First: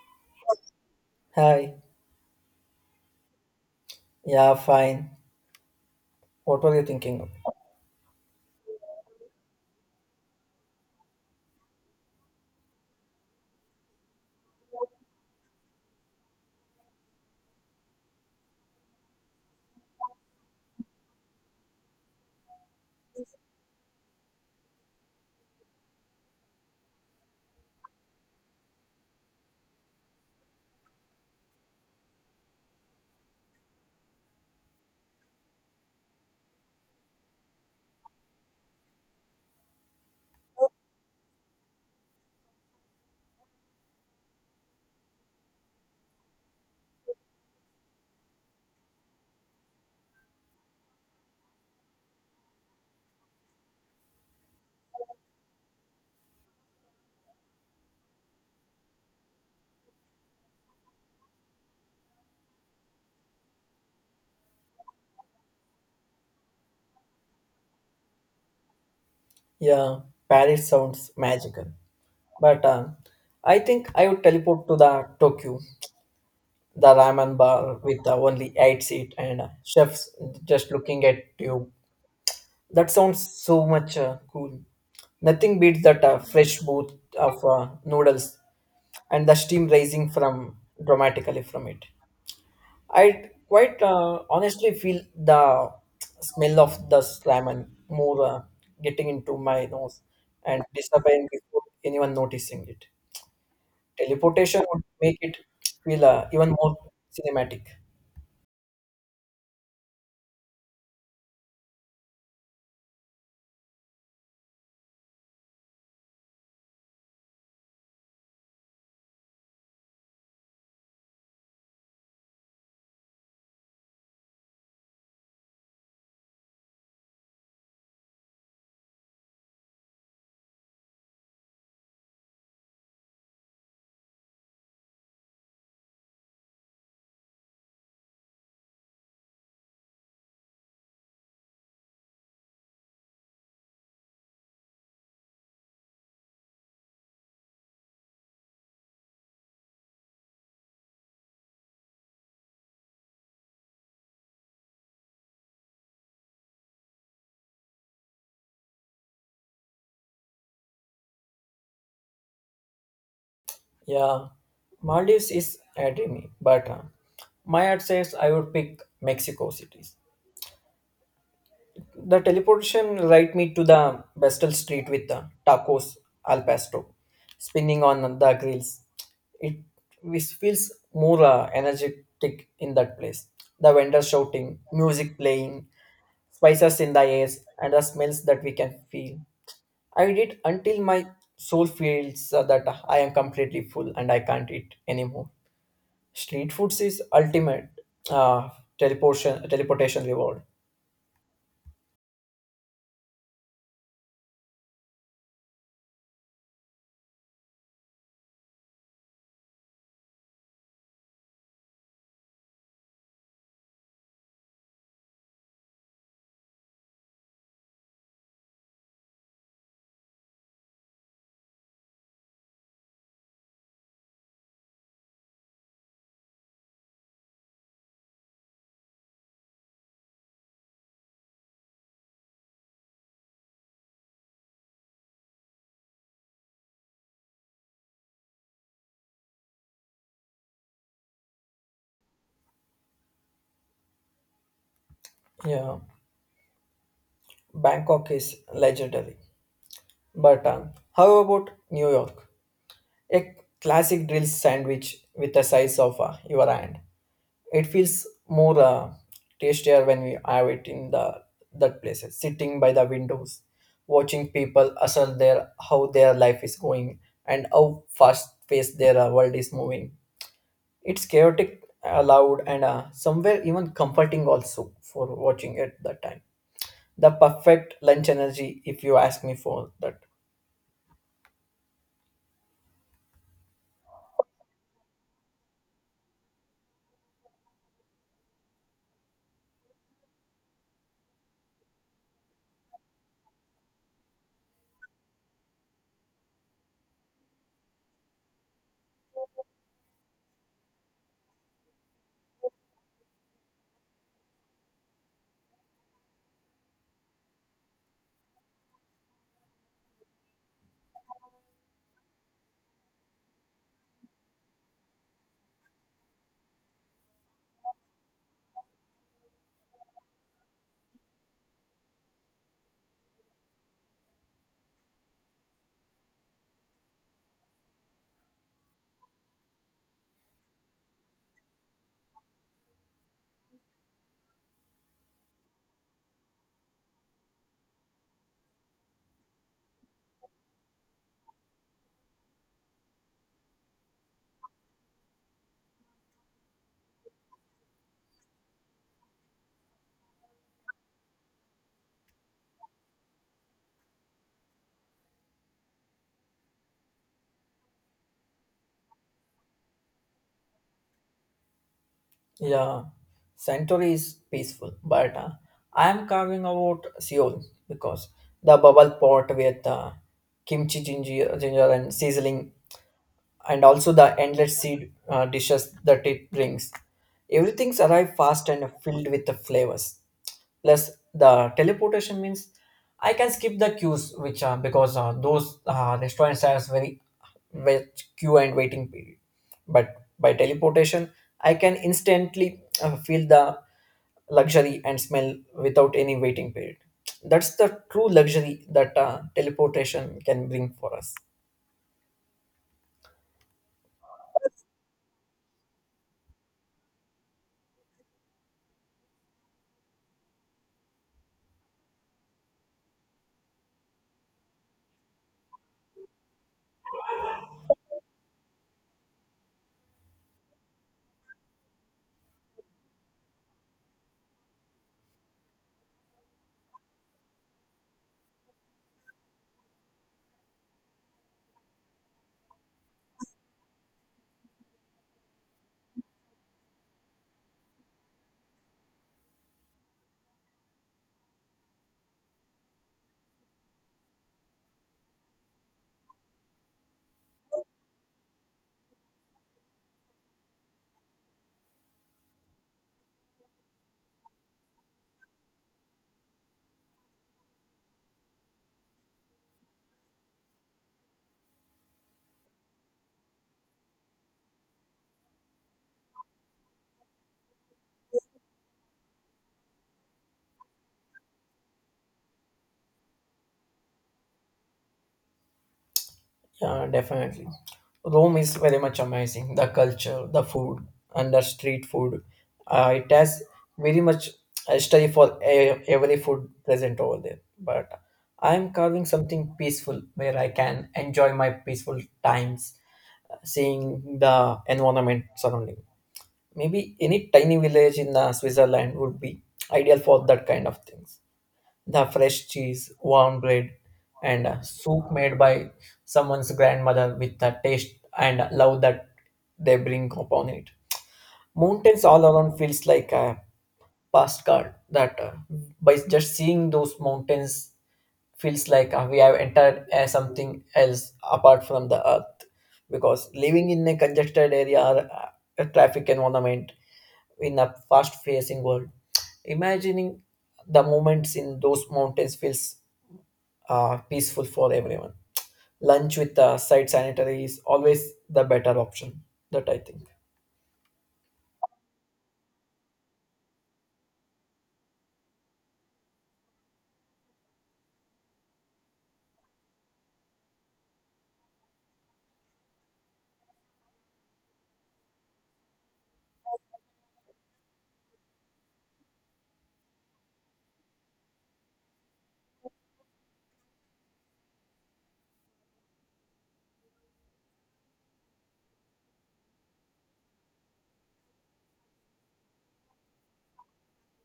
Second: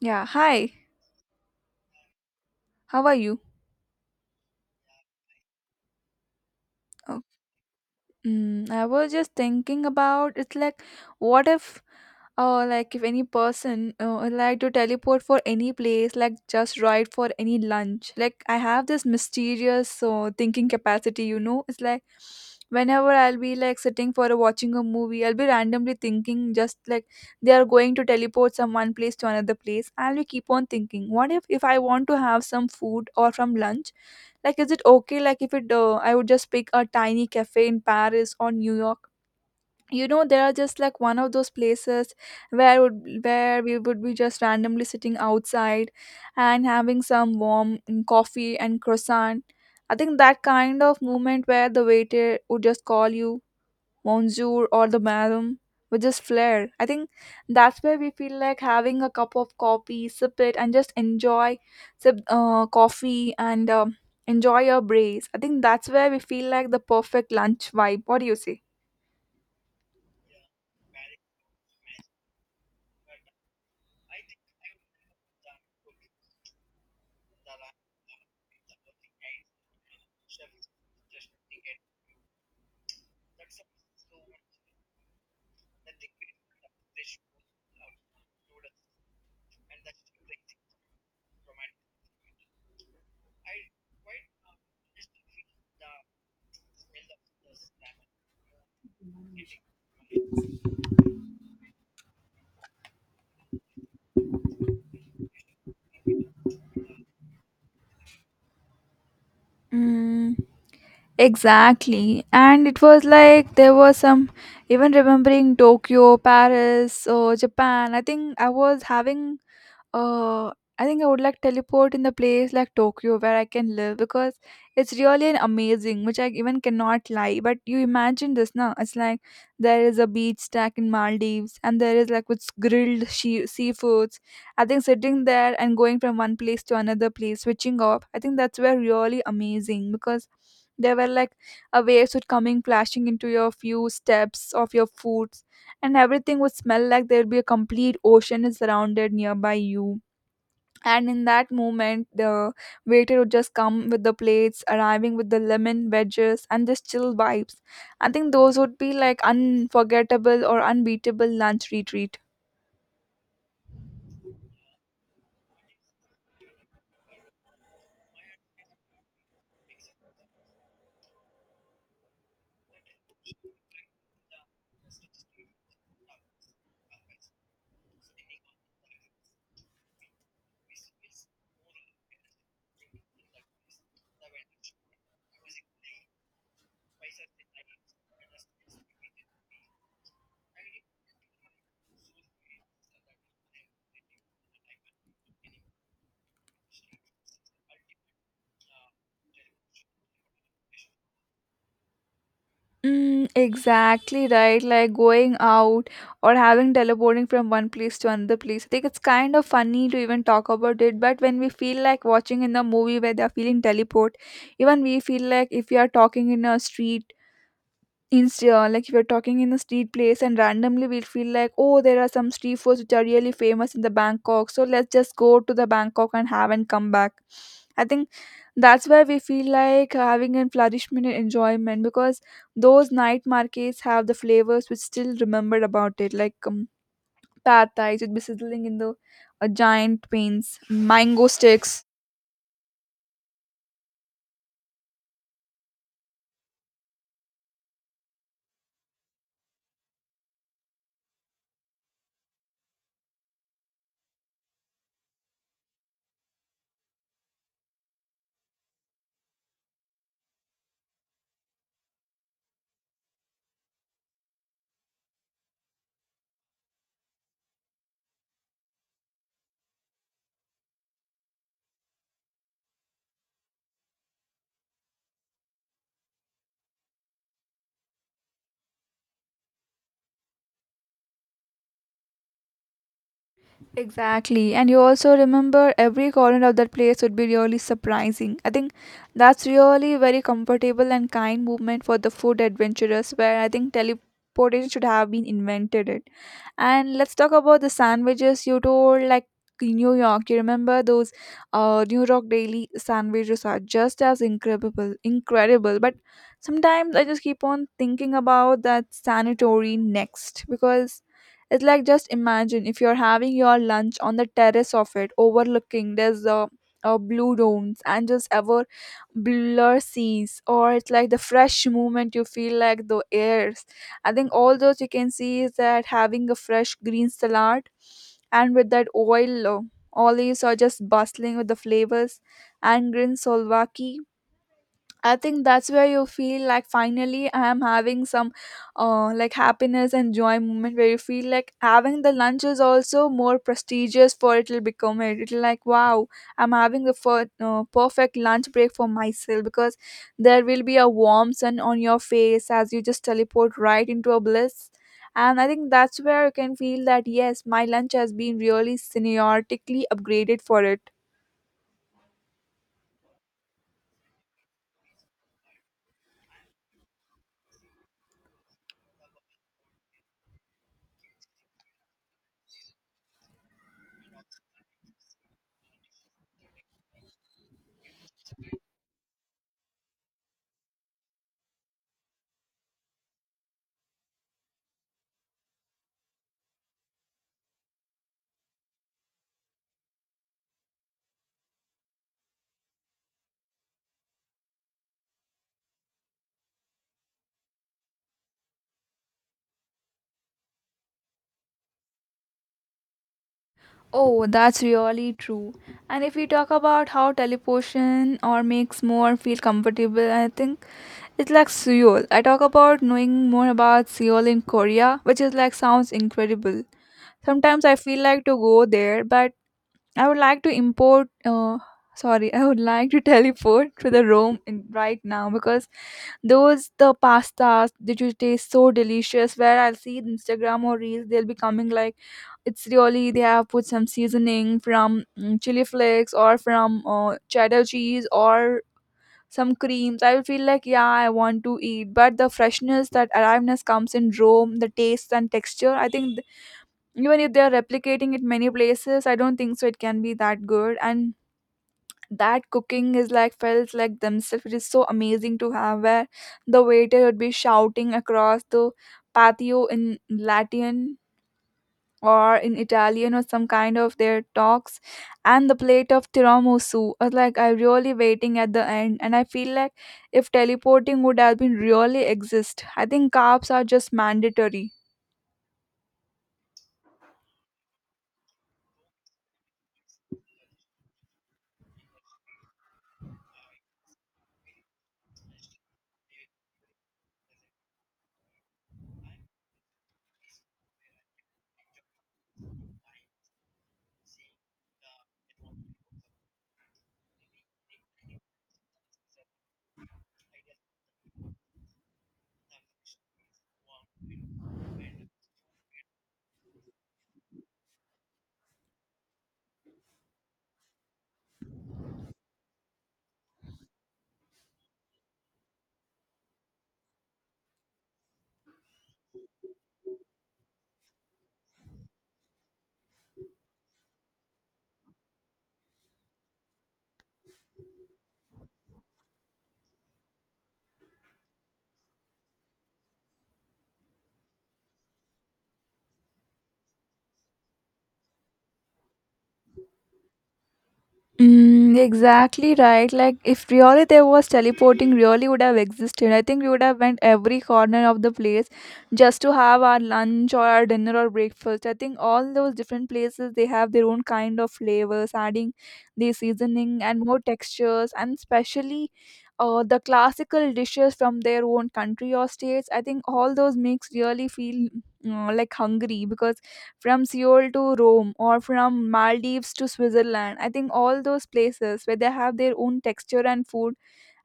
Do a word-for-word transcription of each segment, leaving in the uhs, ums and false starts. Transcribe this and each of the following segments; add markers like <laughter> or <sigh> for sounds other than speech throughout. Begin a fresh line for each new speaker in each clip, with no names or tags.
Yeah, hi.
Hi.
How are you?
Yeah, fine. What were you thinking
Oh,
of?
mm, I was just thinking about it's like what if uh like if any person uh, would like to teleport for any place like just right for any lunch. Like I have this mysterious uh, thinking capacity, you know. It's like whenever I'll be like sitting for a, watching a movie, I'll be randomly thinking just like they are going to teleport from one place to another place. I'll be keep on thinking, what if if I want to have some food or from lunch. Like, is it okay? Like, if it, uh, I would just pick a tiny cafe in Paris or New York. You know, there are just like one of those places where would where we would be just randomly sitting outside and having some warm mm, coffee and croissant. I think that kind of moment where the waiter would just call you monsieur or the madam with just flare. I think that's where we feel like having a cup of coffee, sip it, and just enjoy sip uh, coffee and um, enjoy your breeze. I think that's where we feel like the perfect lunch vibe. What do you say?
Yeah, Paris sounds magical. But um, I think I would teleport to the Tokyo, the ramen bar with the only eight seat and uh, chefs just looking at you. That sounds so much uh, cool. Nothing beats that uh, fresh boot of uh, noodles and the steam rising from dramatically from it. I quite uh, honestly feel the smell of the slime and more uh, getting into my nose and disappearing before anyone noticing it. Teleportation would make it feel uh, even more cinematic.
Mm. Exactly. And it was like there was some even remembering Tokyo, Paris, or Japan. I think I was having uh I think I would like teleport in the place like Tokyo where I can live because it's really an amazing, which I even cannot lie. But you imagine this now. It's like there is a beach stack in Maldives and there is like with grilled she- seafoods. I think sitting there and going from one place to another place, switching off, I think that's where really amazing because there were like a waves would coming flashing into your few steps of your foot, and everything would smell like there'd be a complete ocean is surrounded nearby you. And in that moment, the waiter would just come with the plates, arriving with the lemon wedges and just chill vibes. I think those would be like unforgettable or unbeatable lunch retreat.
Yeah, Maldives is a dreamy, but uh, my heart says I would pick Mexico cities. The teleportation right me to the Bestel Street with the tacos al pastor spinning on the grills. It which feels more uh, energetic in that place. The vendors shouting, music playing, spices in the air, and the smells that we can feel. I did until my soul feels uh, that I am completely full and I can't eat anymore. Street foods is ultimate uh, teleportation teleportation reward.
Mm, exactly right. Like going out or having teleporting from one place to another place. I think it's kind of funny to even talk about it, but when we feel like watching in the movie where they're feeling teleport, even we feel like if we are talking in a street instead uh, like if you're talking in a street place and randomly we'll feel like, oh, there are some street foods which are really famous in the Bangkok. So let's just go to the Bangkok and have and come back. I think that's where we feel like having a flourishment and enjoyment because those night markets have the flavors which still remembered about it like um, pad thai would be sizzling in the uh, giant pains mango sticks.
Yeah. Bangkok is legendary. But um, how about New York? A classic drill sandwich with the size of uh, your hand. It feels more uh, tastier when we have it in the that places, sitting by the windows, watching people hustle their how their life is going and how fast paced their uh, world is moving. It's chaotic, uh, loud, and uh, somewhere even comforting also for watching at that time the perfect lunch energy if you ask me for that.
Exactly. And you also remember every corner of that place would be really surprising. I think that's really very comfortable and kind movement for the food adventurers where I think teleportation should have been invented it. And let's talk about the sandwiches you told like in New York. You remember those uh New York daily sandwiches are just as incredible incredible. But sometimes I just keep on thinking about that sanatory next because it's like just imagine if you're having your lunch on the terrace of it, overlooking there's a, a blue domes and just ever blur seas, or it's like the fresh movement you feel like the airs. I think all those you can see is that having a fresh green salad and with that oil uh, olives are just bustling with the flavors and green solvaki. I think that's where you feel like finally I am having some uh, like happiness and joy moment where you feel like having the lunch is also more prestigious for it'll become it. It'll like wow, I'm having the fir- uh, perfect lunch break for myself because there will be a warm sun on your face as you just teleport right into a bliss. And I think that's where you can feel that yes, my lunch has been really semiotically upgraded for it.
Yeah, Centauri is peaceful but uh, I am carving out Seoul because the bubble pot with uh, kimchi ginger, ginger and sizzling and also the endless seed uh, dishes that it brings. Everything's arrive fast and filled with the flavors. Plus, the teleportation means I can skip the queues, which are because uh, those uh, restaurants has very much queue and waiting period. But by teleportation, I can instantly uh, feel the luxury and smell without any waiting period. That's the true luxury that uh, teleportation can bring for us.
Oh, that's really true. And if we talk about how teleportation or makes more feel comfortable, I think it's like Seoul. I talk about knowing more about Seoul in Korea, which is like sounds incredible. Sometimes I feel like to go there, but I would like to import. Uh, sorry, <laughs> I would like to teleport to the Rome in, right now because those the pastas that you taste so delicious. Where I'll see Instagram or reels, they'll be coming like it's really they have put some seasoning from mm, chili flakes or from uh, cheddar cheese or some creams. I will feel like yeah I want to eat, but the freshness, that aliveness comes in Rome, the taste and texture. I think th- even if they are replicating it many places, I don't think so it can be that good. And that cooking is like felt like themselves. It is so amazing to have where the waiter would be shouting across the patio in Latin or in Italian or some kind of their talks and the plate of tiramisu. I was like I really waiting at the end and I feel like if teleporting would have been really exist. I think carbs are just mandatory.
Yeah, definitely. Rome is very much amazing. The culture, the food, and the street food. Uh, it has very much history for e- every food present over there. But I'm carving something peaceful where I can enjoy my peaceful times, seeing the environment surrounding. Maybe any tiny village in uh, Switzerland would be ideal for that kind of things, the fresh cheese, warm bread, and uh, soup made by someone's grandmother with the taste and love that they bring upon it. Mountains all around feels like a postcard that uh, by just seeing those mountains feels like uh, we have entered uh, something else apart from the earth because living in a congested area or uh, a traffic environment in a fast facing world imagining the moments in those mountains feels uh, peaceful for everyone. Lunch with uh, site sanitary is always the better option. That I think.
Mm, exactly right. Like if really there was teleporting, really would have existed. I think we would have went every corner of the place just to have our lunch or our dinner or breakfast. I think all those different places they have their own kind of flavors, adding the seasoning and more textures, and especially uh, the classical dishes from their own country or states. I think all those makes really feel uh, like hungry because from Seoul to Rome or from Maldives to Switzerland. I think all those places where they have their own texture and food,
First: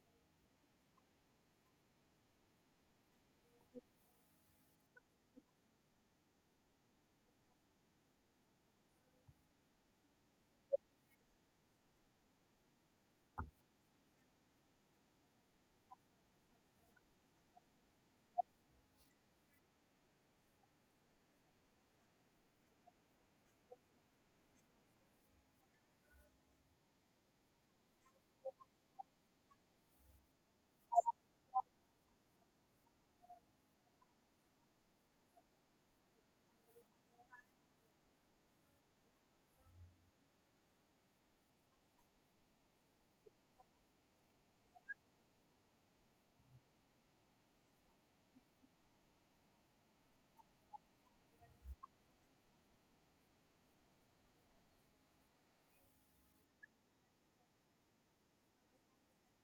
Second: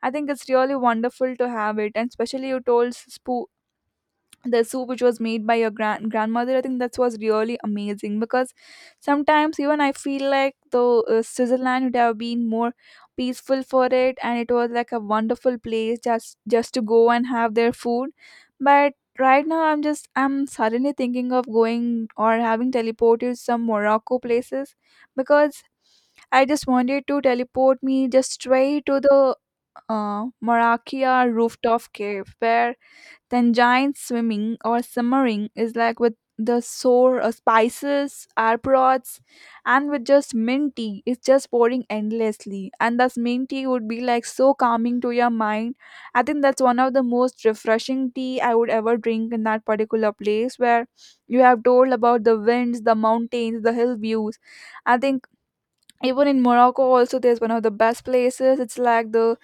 I think it's really wonderful to have it. And especially you told spo- the soup which was made by your grand grandmother. I think that was really amazing because sometimes even I feel like the uh, Switzerland would have been more peaceful for it, and it was like a wonderful place just just to go and have their food. But right now i'm just I'm suddenly thinking of going or having teleported some Morocco places because I just wanted to teleport me just straight to the uh, Maracaya rooftop cave where then swimming or simmering is like with the sour uh, spices, arprots, and with just mint tea. It's just pouring endlessly. And thus mint tea would be like so calming to your mind. I think that's one of the most refreshing tea I would ever drink in that particular place where you have told about the winds, the mountains, the hill views. I think even in Morocco also there's one of the best places. It's like the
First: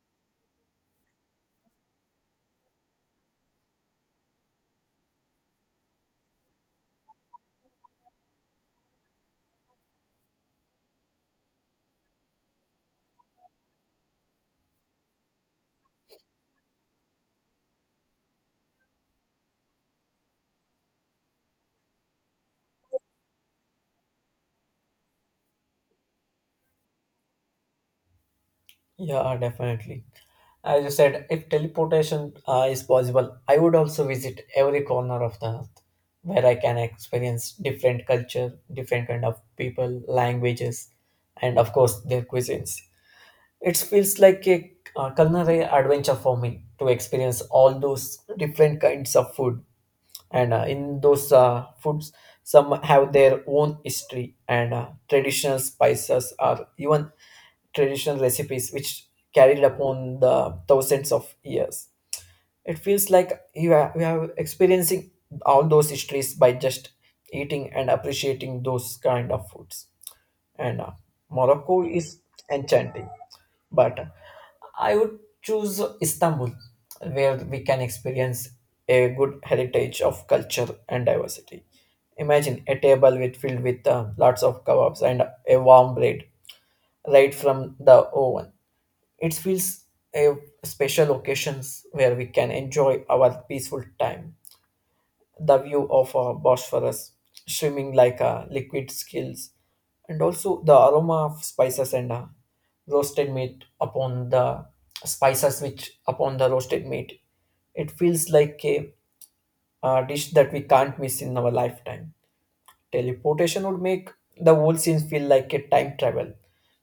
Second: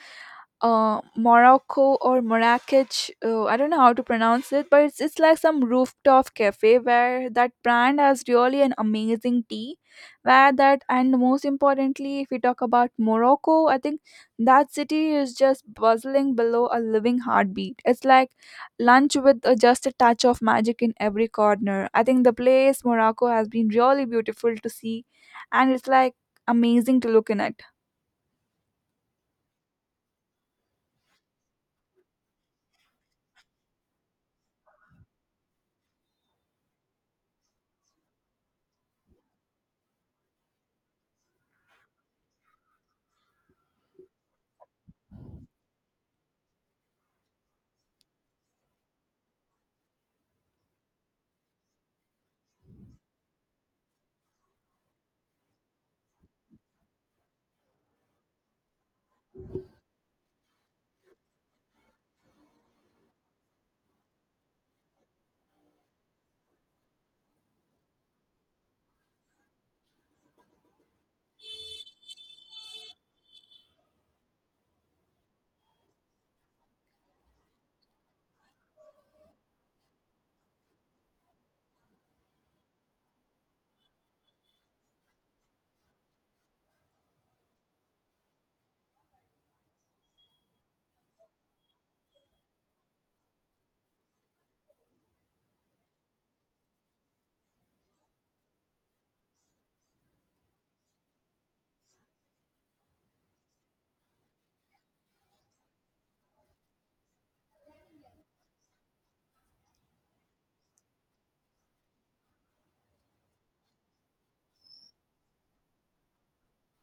uh, Morocco or Marrakech. Uh, I don't know how to pronounce it, but it's, it's like some rooftop cafe where that brand has really an amazing tea. Where that, and most importantly, if we talk about Morocco, I think that city is just bustling below a living heartbeat. It's like lunch with uh, just a touch of magic in every corner. I think the place Morocco has been really beautiful to see, and it's like amazing to look in at.
Yeah, definitely. As you said, if teleportation uh, is possible, I would also visit every corner of the earth where I can experience different culture, different kind of people, languages, and of course their cuisines. It feels like a uh, culinary adventure for me to experience all those different kinds of food and uh, in those uh, foods some have their own history and uh, traditional spices or even traditional recipes which carried upon the thousands of years. It feels like you are, we are experiencing all those histories by just eating and appreciating those kind of foods, and uh, Morocco is enchanting but uh, I would choose Istanbul, where we can experience a good heritage of culture and diversity. Imagine a table with filled with uh, lots of kebabs and a warm bread right from the oven. It feels a special occasions where we can enjoy our peaceful time the view of uh, Bosphorus swimming like uh, liquid skills, and also the aroma of spices and uh, roasted meat upon the spices which upon the roasted meat. It feels like a uh, dish that we can't miss in our lifetime. Teleportation would make the whole scene feel like a time travel,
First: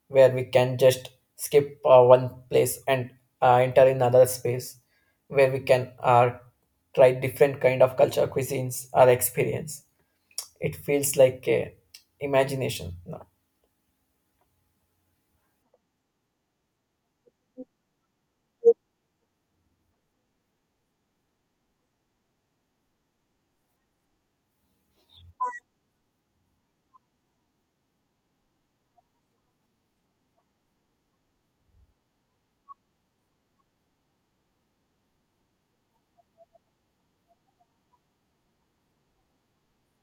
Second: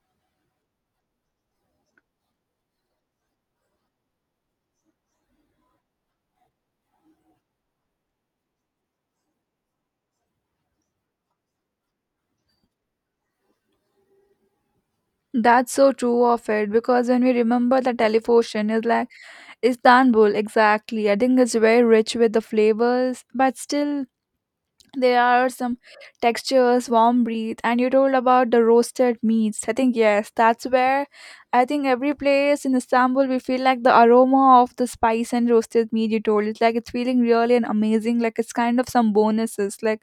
where we can just skip uh, one place and uh, enter another space, where we can uh, try different kind of culture, cuisines, or experience. It feels like a imagination. No?
That's so true of it because when we remember the teleportation is like Istanbul exactly. I think it's very rich with the flavors, but still there are some textures, warm breathe, and you told about the roasted meats. I think yes, that's where I think every place in Istanbul we feel like the aroma of the spice and roasted meat you told. It's like it's feeling really and amazing. Like it's kind of some bonuses, like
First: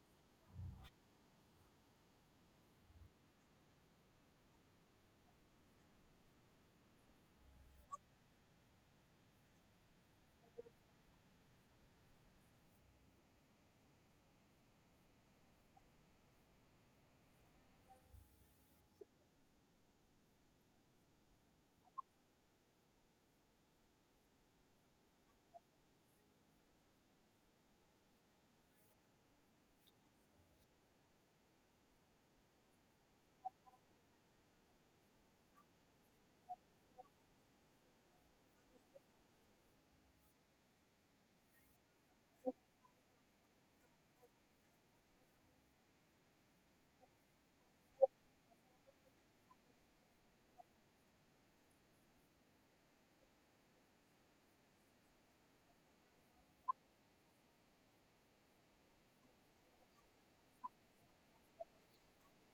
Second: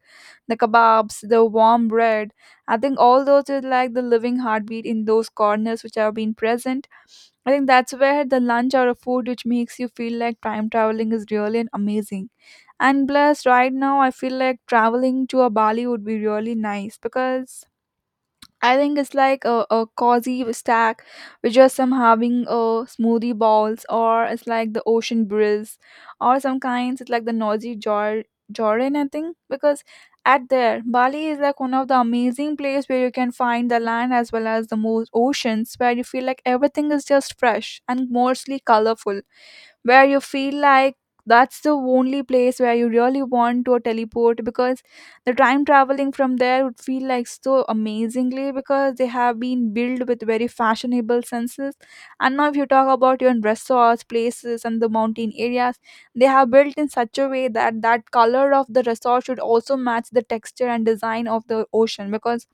the kebabs, the warm bread. I think all those is like the living heartbeat in those corners which have been present. I think that's where the lunch or a food which makes you feel like time traveling is really and amazing. And plus, right now, I feel like traveling to a Bali would be really nice because I think it's like a, a cozy stack with just some having a smoothie balls, or it's like the ocean breeze, or some kinds, it's like the noisy Jor- Jordan, I think. Because at there, Bali is like one of the amazing place where you can find the land as well as the most oceans where you feel like everything is just fresh and mostly colorful where you feel like that's the only place where you really want to teleport because the time traveling from there would feel like so amazingly because they have been built with very fashionable senses. And now if you talk about even resorts places and the mountain areas, they have built in such a way that that color of the resort should also match the texture and design of the ocean because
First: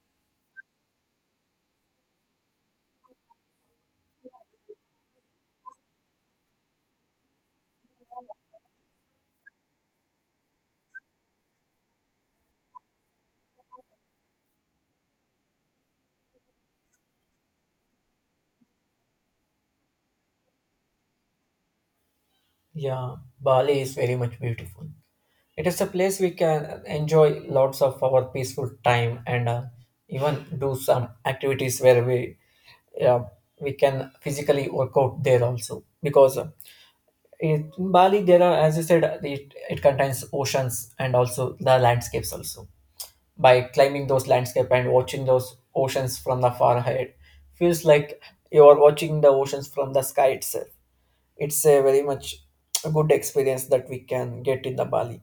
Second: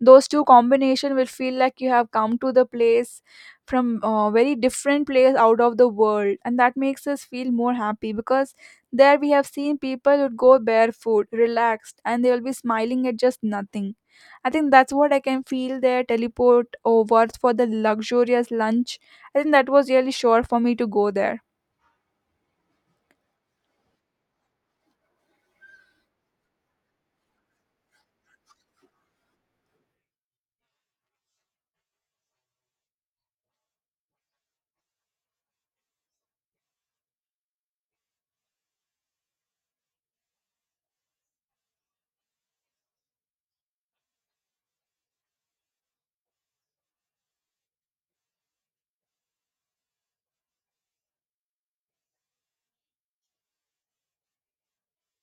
those two combination will feel like you have come to the place from uh, very different place out of the world, and that makes us feel more happy because there we have seen people would go barefoot relaxed and they will be smiling at just nothing. I think that's what I can feel there, teleport over for the luxurious lunch. I think that was really sure for me to go there.
Yeah, Bali is very much beautiful. It is a place we can enjoy lots of our peaceful time and uh, even do some activities where we, yeah, we can physically work out there also because uh, in Bali there are, as you said it, it contains oceans and also the landscapes also. By climbing those landscape and watching those oceans from the far ahead feels like you are watching the oceans from the sky itself. It's a very much a good experience that we can get in the Bali.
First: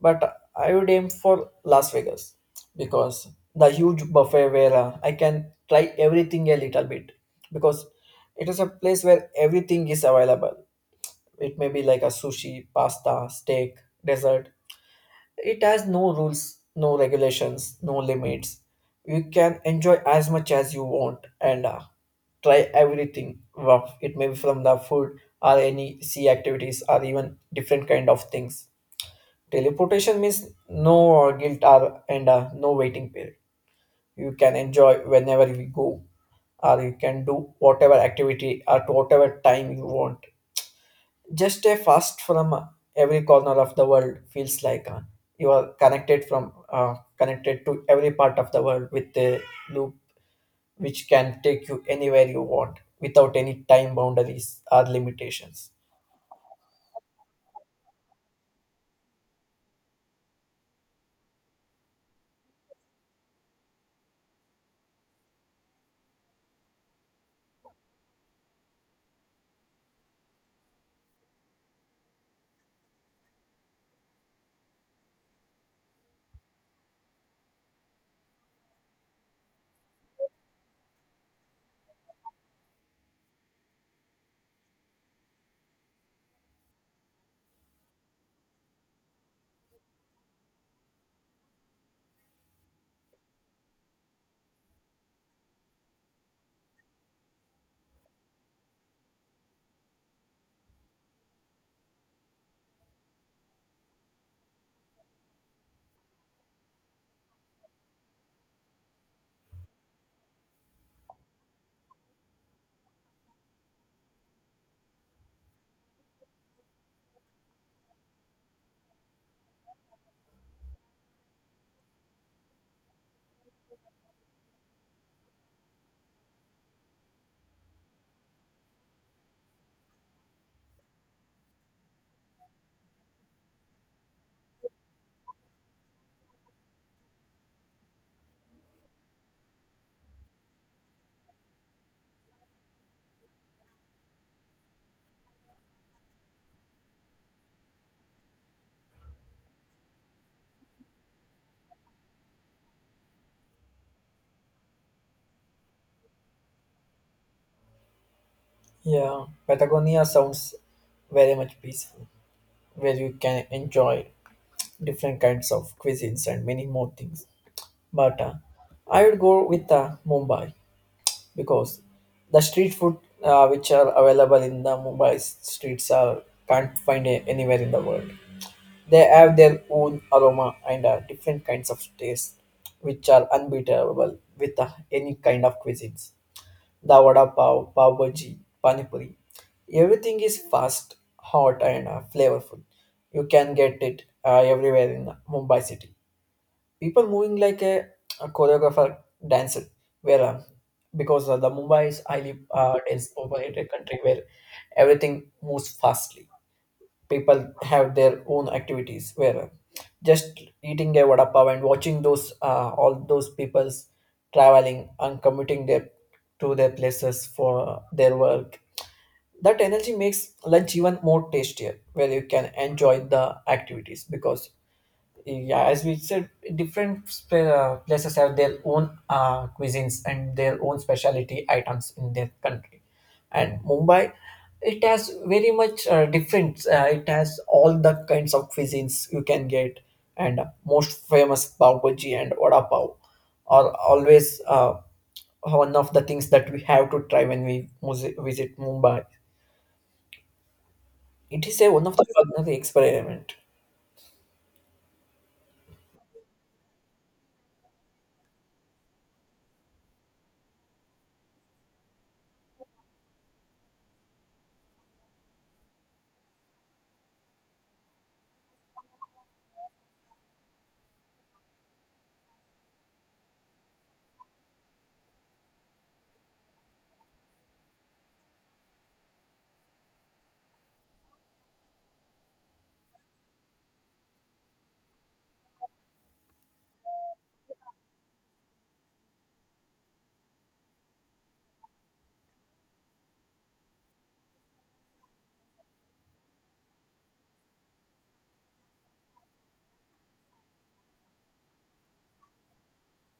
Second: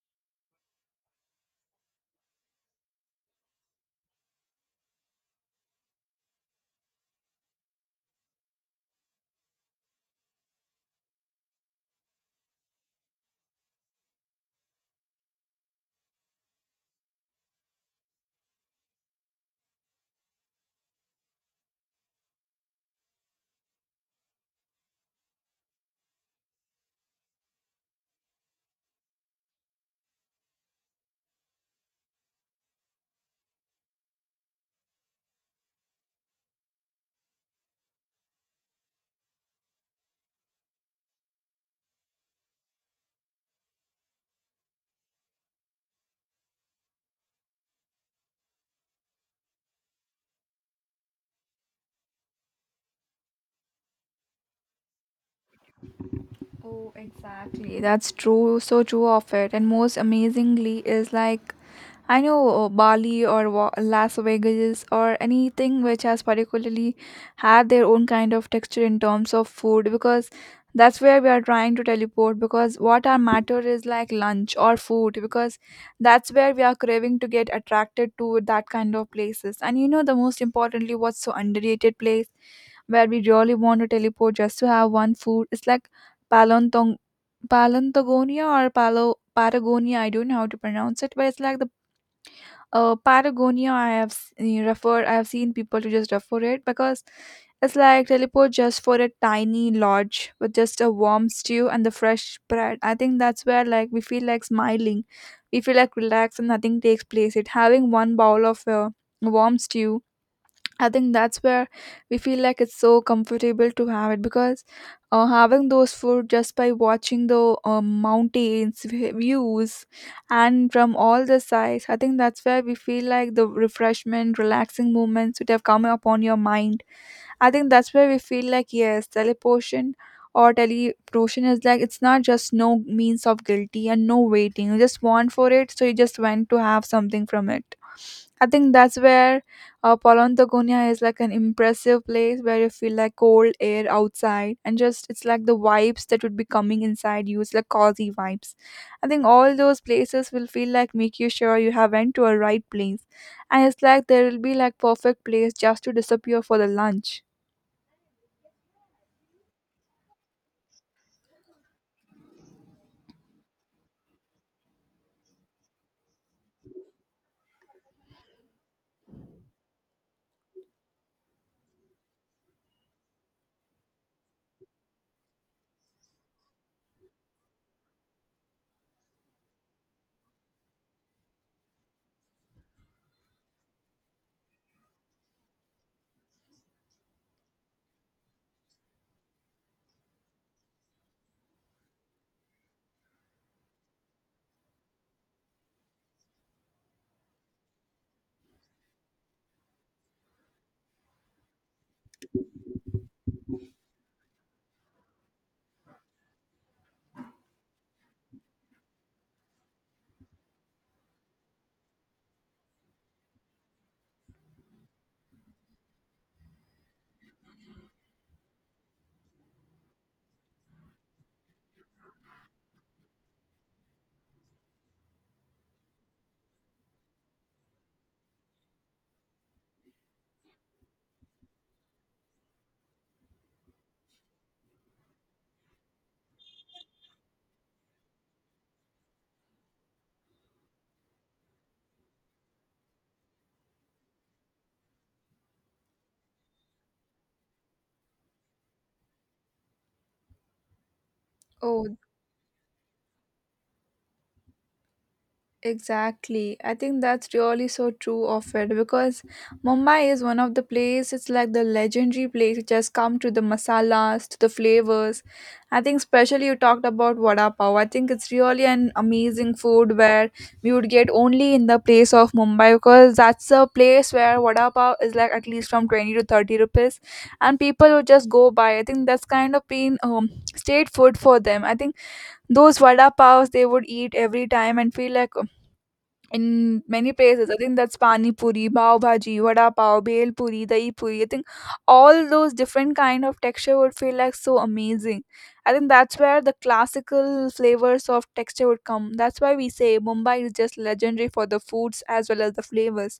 But I would aim for Las Vegas because the huge buffet where uh, I can try everything a little bit because it is a place where everything is available. It may be like a sushi, pasta, steak, dessert, it has no rules, no regulations, no limits. You can enjoy as much as you want and uh, try everything. Wow, it may be from the food or any sea activities or even different kind of things. Teleportation means no uh, guilt or and uh, no waiting period. You can enjoy whenever we go, or you can do whatever activity at whatever time you want, just a fast from every corner of the world feels like uh, you are connected from uh, connected to every part of the world with a loop which can take you anywhere you want without any time boundaries or limitations.
Oh, exactly. That's true. So true of it. And most amazingly is like, I know uh, Bali or Wa- Las Vegas or anything which has particularly had their own kind of texture in terms of food because that's where we are trying to teleport because what our matter is like lunch or food because that's where we are craving to get attracted to that kind of places. And you know, the most importantly, what's so underrated place where we really want to teleport just to have one food. It's like Palantong Palantagonia or Palo Patagonia, I don't know how to pronounce it, but it's like the uh, Patagonia. I have s- referred, I have seen people to just refer it because it's like teleport just for a tiny lodge with just a warm stew and the fresh bread. I think that's where like we feel like smiling, we feel like relaxed and nothing takes place. It having one bowl of uh, warm stew. I think that's where we feel like it's so comfortable to have it because uh, having those food just by watching the uh, mountains vi- views and from all the sides, I think that's where we feel like the refreshment, relaxing moments would have come upon your mind. I think that's where we feel like yes, teleportation or teleportation is like it's not just no means of guilty and no waiting. You just want for it, so you just went to have something from it. I think that's where uh, Polonthogonia is like an impressive place where you feel like cold air outside and just it's like the vibes that would be coming inside you. It's like cozy vibes. I think all those places will feel like make you sure you have went to a right place. And it's like there will be like perfect place just to disappear for the lunch.
Yeah, Patagonia sounds very much peaceful where you can enjoy different kinds of cuisines and many more things, but uh, I would go with uh, Mumbai because the street food uh, which are available in the Mumbai streets are, can't find a- anywhere in the world. They have their own aroma and uh, different kinds of taste, which are unbeatable with uh, any kind of cuisines. The vada pav, pav bhaji, pani puri, everything is fast, hot, and uh, flavorful. You can get it uh, everywhere in Mumbai city, people moving like a, a choreographer dancer where uh, because uh, the Mumbai is highly uh, dense populated country where everything moves fastly. People have their own activities where uh, just eating a vada pav and watching those uh, all those people's traveling and commuting their to their places for their work, that energy makes lunch even more tastier where you can enjoy the activities because, yeah, as we said, different sp- uh, places have their own uh, cuisines and their own specialty items in their country. And Mumbai, it has very much uh, different uh, it has all the kinds of cuisines you can get. And most famous pav bhaji and vada pav are always uh, one of the things that we have to try when we mus- visit Mumbai. It is a one
Oh.
of the culinary experiment.
Exactly. I think that's really so true of it because Mumbai is one of the place it's like the legendary place which has come to the masalas, to the flavors. I think especially you talked about vada pav. I think it's really an amazing food where we would get only in the place of Mumbai because that's a place where vada pav is like at least from twenty to thirty rupees and people would just go by. I think that's kind of been um, state food for them. I think those vada pavs they would eat every time and feel like um, in many places. I think that's pani puri, pav bhaji, vada pav, bhel puri, dahi puri. I think all those different kind of texture would feel like so amazing. I think that's where the classical flavors of texture would come. That's why we say Mumbai is just legendary for the foods as well as the flavors.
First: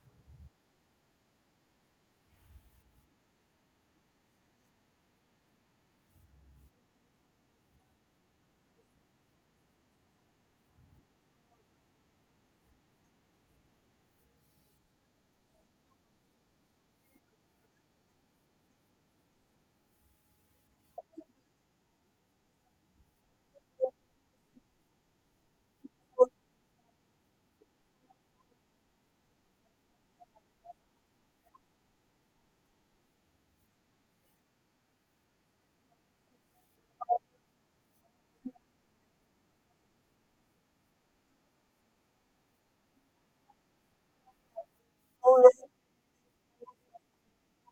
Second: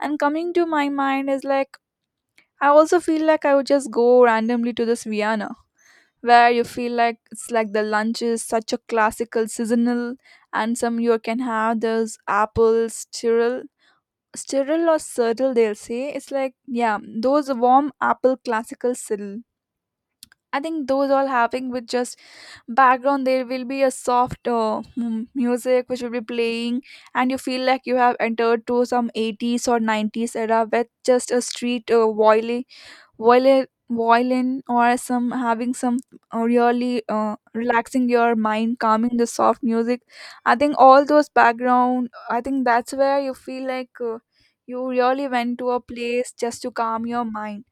And coming to my mind is like I also feel like I would just go randomly to this Vienna where you feel like it's like the lunch is such a classical seasonal and some you can have those apples sterile sterile or cyril they'll say, it's like yeah, those warm apple classical cyril. I think those all having with just background, there will be a soft uh, mu- music which will be playing and you feel like you have entered to some eighties or nineties era with just a street uh, violin, violin or some having some uh, really uh, relaxing your mind, calming the soft music. I think all those background. I think that's where you feel like uh, you really went to a place just to calm your mind.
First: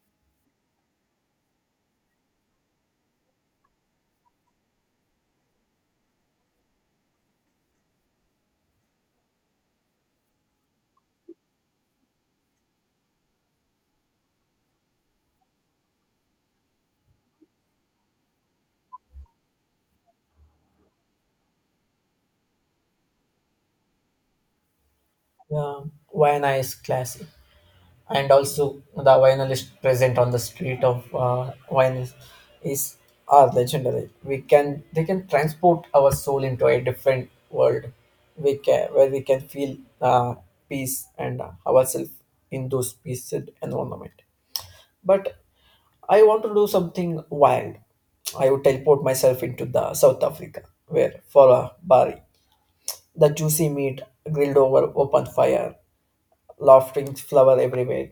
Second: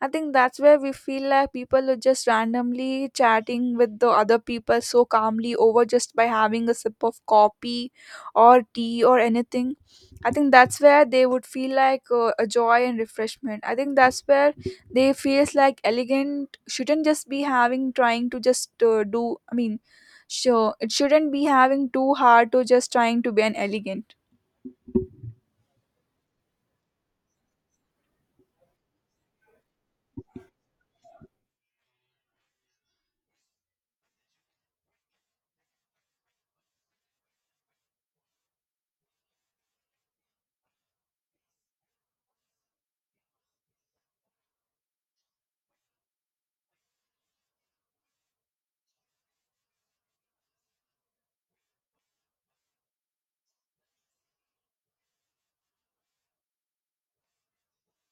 I think that's where we feel like people are just randomly chatting with the other people so calmly over just by having a sip of coffee or tea or anything. I think that's where they would feel like uh, a joy and refreshment. I think that's where they feels like elegant shouldn't just be having trying to just uh, do I mean sure it shouldn't be having too hard to just trying to be an elegant.
Yeah, why nice classic, and also the vinylists present on the street of uh, vinyl is, are legendary. We can, they can transport our soul into a different world. We can where we can feel uh, peace and ourselves in those peaceful environment. But I want to do something wild. I would teleport myself into the South Africa, where for a bari, the juicy meat grilled over open fire, laughing flower everywhere,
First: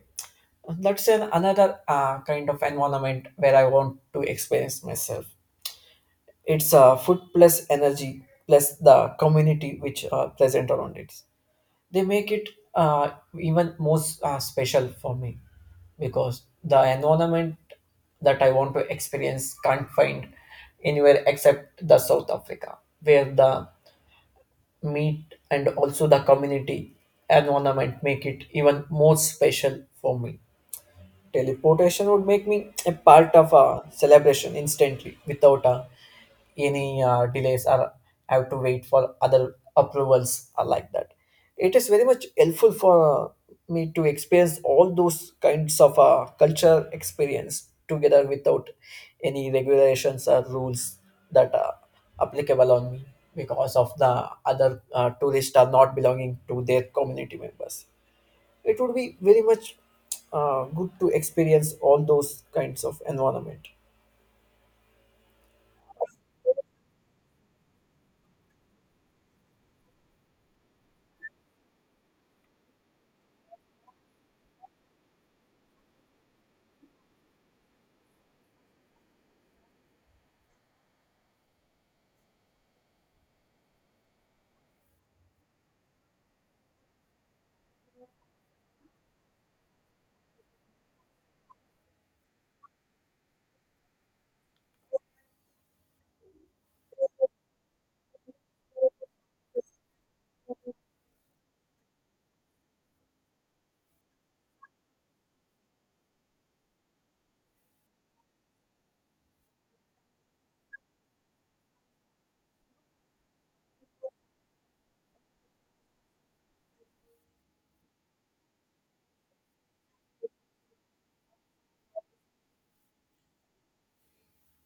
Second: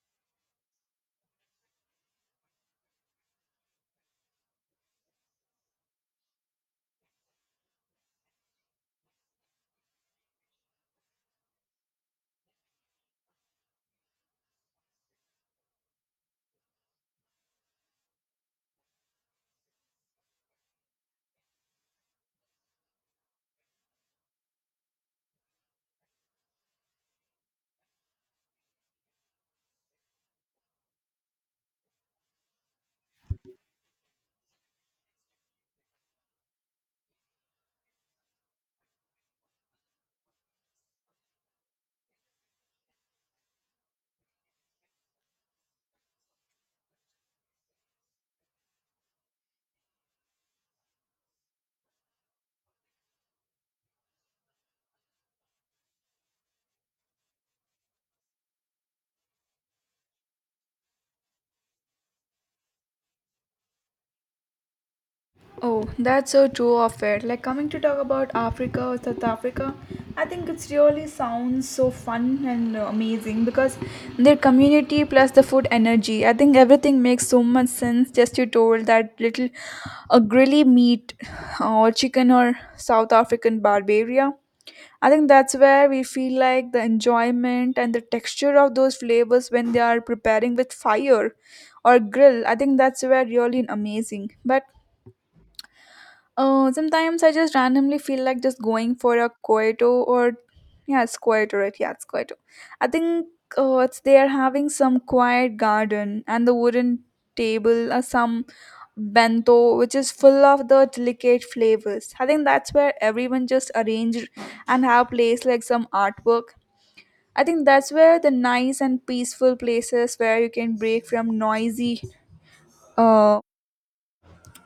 that's an another uh, kind of environment where I want to experience myself. It's uh, food plus energy plus the community which are present around it. They make it uh, even more uh, special for me because the environment that I want to experience can't find anywhere except the South Africa, where the meat and also the community environment make it even more special for me. Teleportation would make me a part of a celebration instantly without uh, any uh, delays or I have to wait for other approvals or like that. It is very much helpful for me to experience all those kinds of uh, culture experience together without any regulations or rules that are applicable on me because of the other uh, tourists are not belonging to their community members. It would be very much uh, good to experience all those kinds of environment.
Oh, that's so true of it. Like coming to talk about Africa or South Africa, I think it's really sounds so fun and uh, amazing because their community plus the food energy. I think everything makes so much sense. Just you told that little a grilly meat uh, or chicken or South African barbaria. I think that's where we feel like the enjoyment and the texture of those flavors when they are preparing with fire or grill. I think that's where really amazing. But uh, sometimes I just randomly feel like just going for a Coito or yeah, it's Coito, right? Yeah, it's Coito. I think uh, it's they are having some quiet garden and the wooden table or some bento which is full of the delicate flavors. I think that's where everyone just arranged and have placed like some artwork. I think that's where the nice and peaceful places where you can break from noisy uh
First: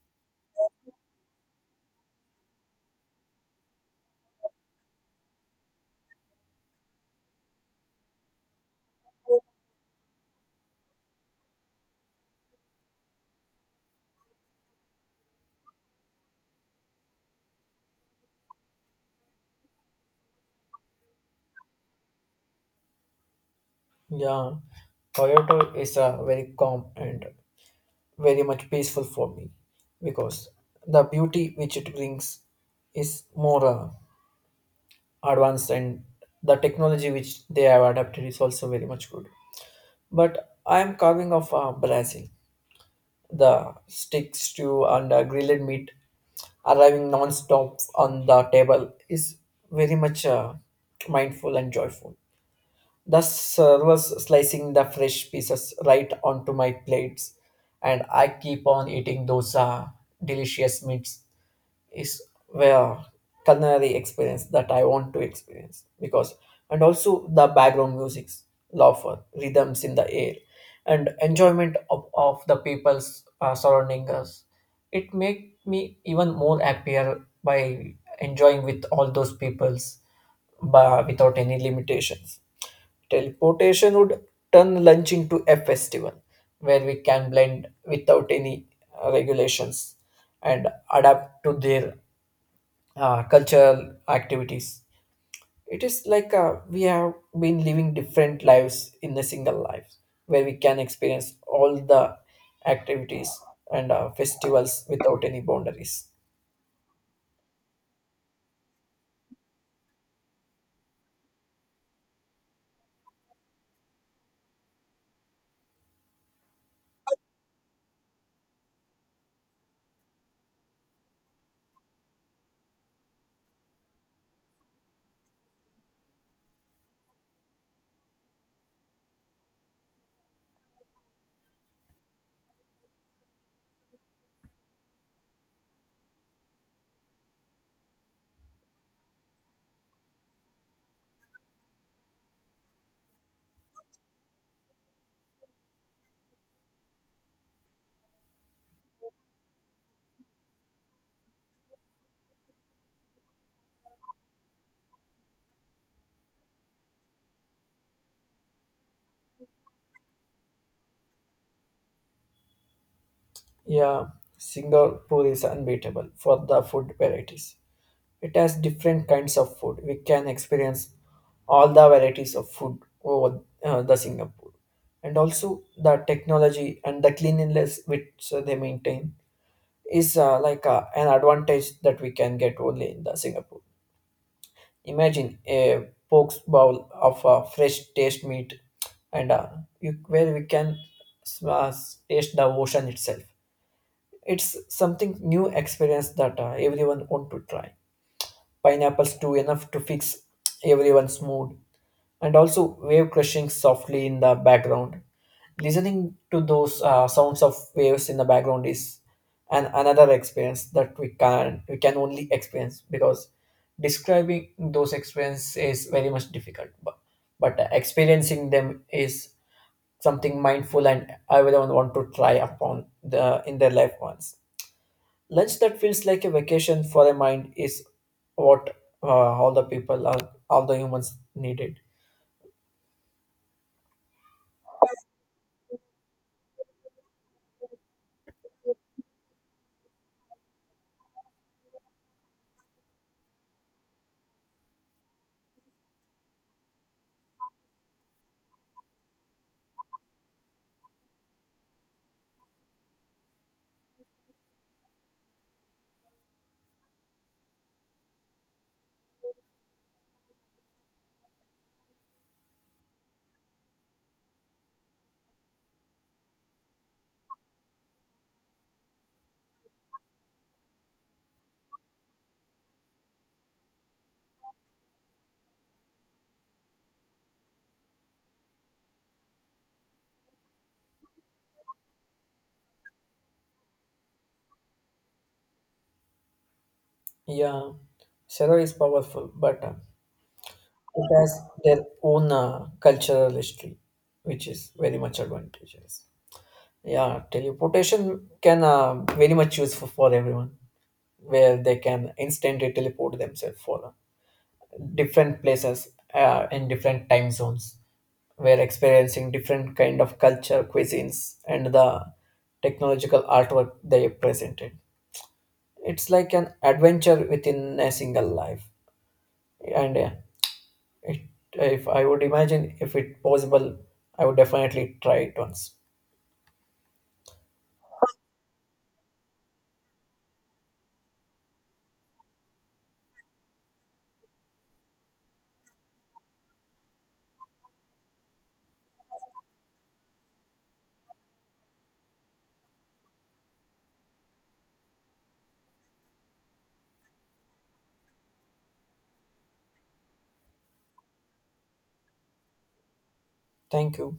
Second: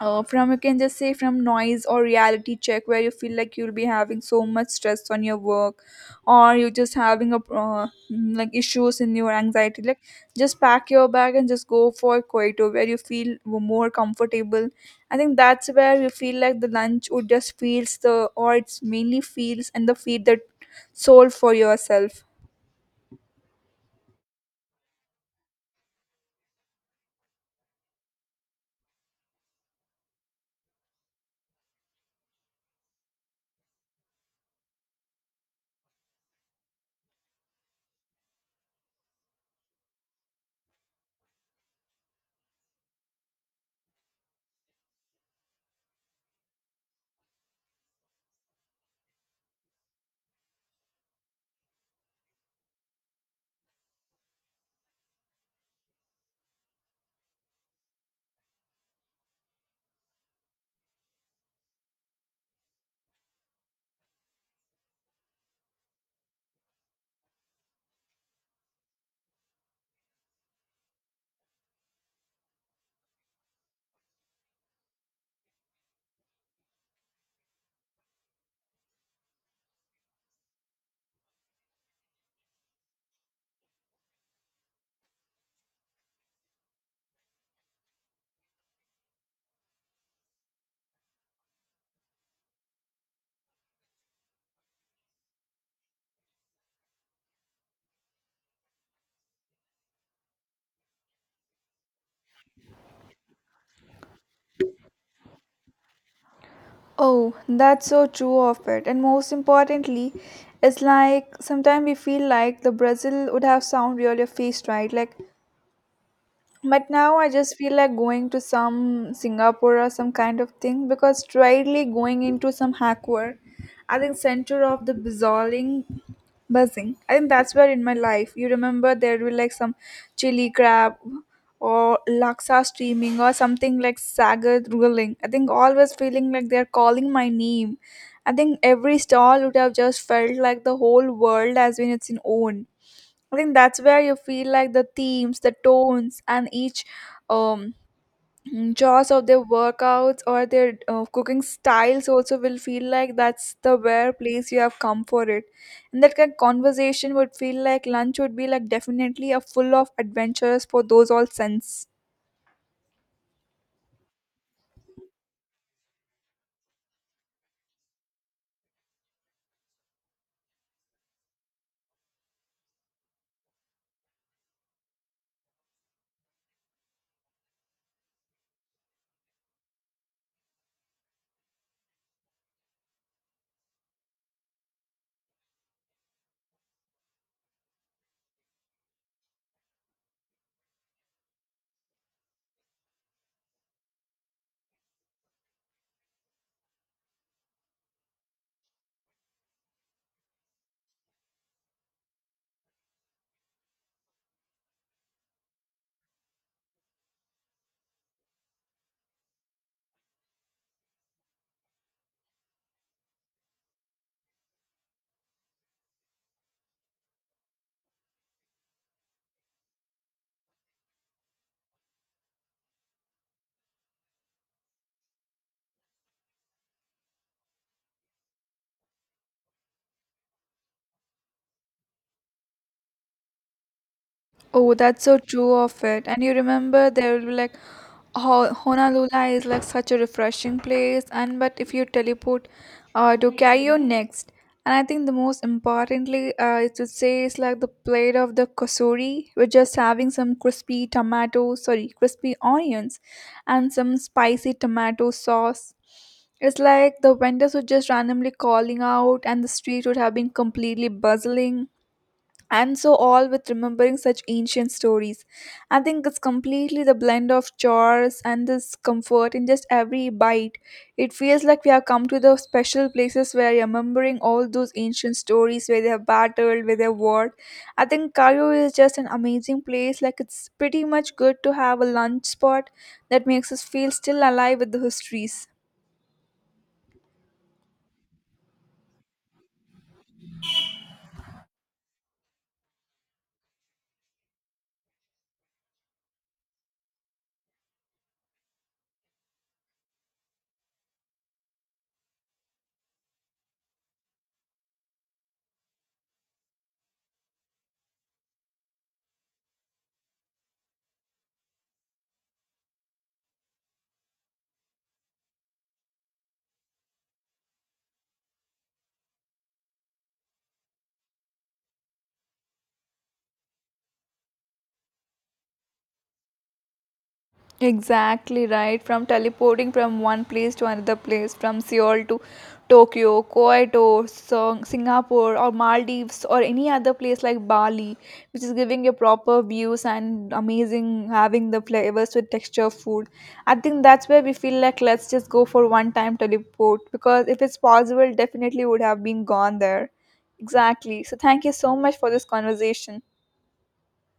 uh, from you can just say from noise or reality check where you feel like you'll be having so much stress on your work or you're just having a uh, mm, like issues in your anxiety, like just pack your bag and just go for Koito where you feel more comfortable. I think that's where you feel like the lunch would just feels the or it's mainly feels and the feed the soul for yourself.
Yeah, Kyoto is a very calm and very much peaceful for me because the beauty which it brings is more uh, advanced and the technology which they have adapted is also very much good. But I am carving of uh, Brazil, the sticks to and uh, grilled meat arriving non-stop on the table is very much uh, mindful and joyful. The servers slicing the fresh pieces right onto my plates, and I keep on eating those uh, delicious meats is where culinary experience that I want to experience because, and also the background music's love for rhythms in the air and enjoyment of, of the people's uh, surrounding us, it make me even more happier by enjoying with all those people's but without any limitations. Teleportation would turn lunch into a festival where we can blend without any uh, regulations and adapt to their uh, cultural activities. It is like uh, we have been living different lives in a single life, where we can experience all the activities and uh, festivals without any boundaries.
Oh, that's so true of it. And most importantly, it's like sometimes we feel like the Brazil would have sound really faced right. Like but now I just feel like going to some Singapore or some kind of thing because straightly going into some hackware, I think center of the bizarring buzzing. I think that's where in my life you remember there will like some chili crab or laksa steaming or something like sagar rolling. I think always feeling like they're calling my name. I think every stall would have just felt like the whole world has been its own. I think that's where you feel like the themes, the tones, and each um, jaws of their workouts or their uh, cooking styles also will feel like that's the where place you have come for it. And that kind of conversation would feel like lunch would be like definitely a full of adventures for those all sense.
Yeah, Singapore is unbeatable for the food varieties. It has different kinds of food. We can experience all the varieties of food over uh, the Singapore, and also the technology and the cleanliness which uh, they maintain is uh, like uh, an advantage that we can get only in the Singapore. Imagine a pokes bowl of uh, fresh taste meat, and uh, you, where we can s- uh, s- taste the ocean itself. It's something new experience that uh, everyone want to try. Pineapples too enough to fix everyone's mood, and also wave crushing softly in the background. Listening to those uh, sounds of waves in the background is an another experience that we can we can only experience because describing those experiences is very much difficult. But, but experiencing them is something mindful and everyone want to try upon the in their life once. Lunch that feels like a vacation for a mind is what uh, all the people, all, all the humans needed.
Oh, that's so true of it. And you remember there will be like Ho- Honolulu is like such a refreshing place and but if you teleport uh to Cayo next. And I think the most importantly uh it would say it's like the plate of the kosuri with just having some crispy tomato sorry, crispy onions and some spicy tomato sauce. It's like the vendors were just randomly calling out and the street would have been completely bustling and so all with remembering such ancient stories. I think it's completely the blend of chores and this comfort in just every bite. It feels like we have come to the special places where you're remembering all those ancient stories where they have battled where they have warred. I think Cairo is just an amazing place, like it's pretty much good to have a lunch spot that makes us feel still alive with the histories.
Yeah, Sarah is powerful, but uh, it has their own uh, cultural history, which is very much advantageous. Yeah, teleportation can uh, very much useful for everyone, where they can instantly teleport themselves for uh, different places uh, in different time zones, where experiencing different kind of culture, cuisines, and the technological artwork they presented. It's like an adventure within a single life, and uh, it, if I would imagine, if it possible, I would definitely try it once.
Exactly right. From teleporting from one place to another place, from Seoul to Tokyo, Kyoto, Sing- Singapore, or Maldives, or any other place like Bali, which is giving you proper views and amazing having the flavors with texture of food. I think that's where we feel like let's just go for one time teleport because if it's possible, definitely would have been gone there. Exactly. So, thank you so much for this conversation.
Thank you.